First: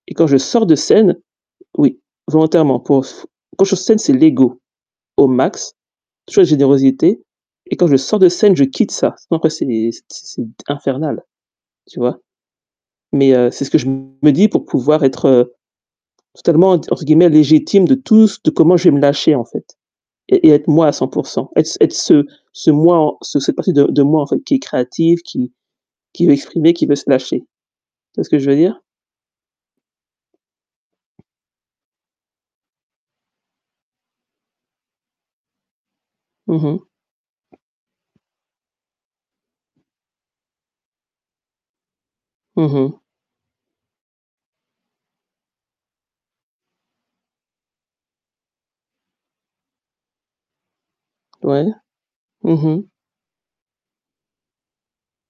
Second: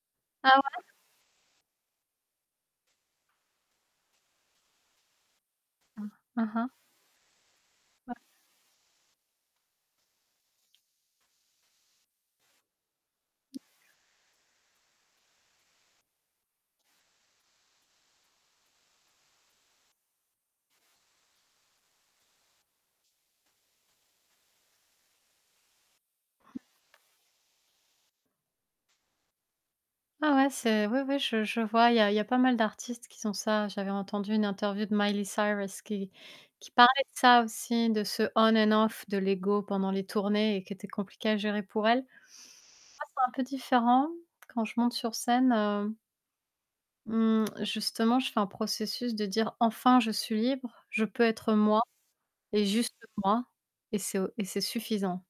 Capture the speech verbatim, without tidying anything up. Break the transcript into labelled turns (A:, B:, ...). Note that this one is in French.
A: Et quand je
B: Ah
A: sors de
B: ouais?
A: scène oui, volontairement, pour s quand je suis sur scène, c'est l'ego au max,
B: Ah.
A: toujours
B: Aha.
A: générosité et quand je sors
B: [unintelligible]
A: de scène, je quitte ça. Sinon après c'est c c c'est infernal, tu vois? Mais heu, c'est ce que je me dis pour pouvoir être totalement ent entre guillemets «légitime» de tout ce de comment je vais me lâcher en fait et et être moi à cent pour cent. Être être ce ce moi en ce cette partie de de moi en fait qui est créative, qui qui veut exprimer, qui veut se lâcher. Tu vois ce que je veux dire?
B: Ah ouais, c'est oui, oui, je je vois, il y a il y a pas mal d'artistes qui sont ça. J'avais entendu une interview de Miley Cyrus qui
A: Mmh
B: qui
A: mh.
B: parlait de ça aussi, de ce on and off de l'égo pendant les tournées et qui était compliqué à gérer pour elle. Tu
A: Mmh mh.
B: vois c'est un peu différent quand je monte sur scène, heu mmh, justement, je fais un processus de dire: «Enfin, je suis libre, je peux être
A: Ouais.
B: moi
A: Mmh
B: et
A: mh.
B: juste moi et c'est o et c'est suffisant».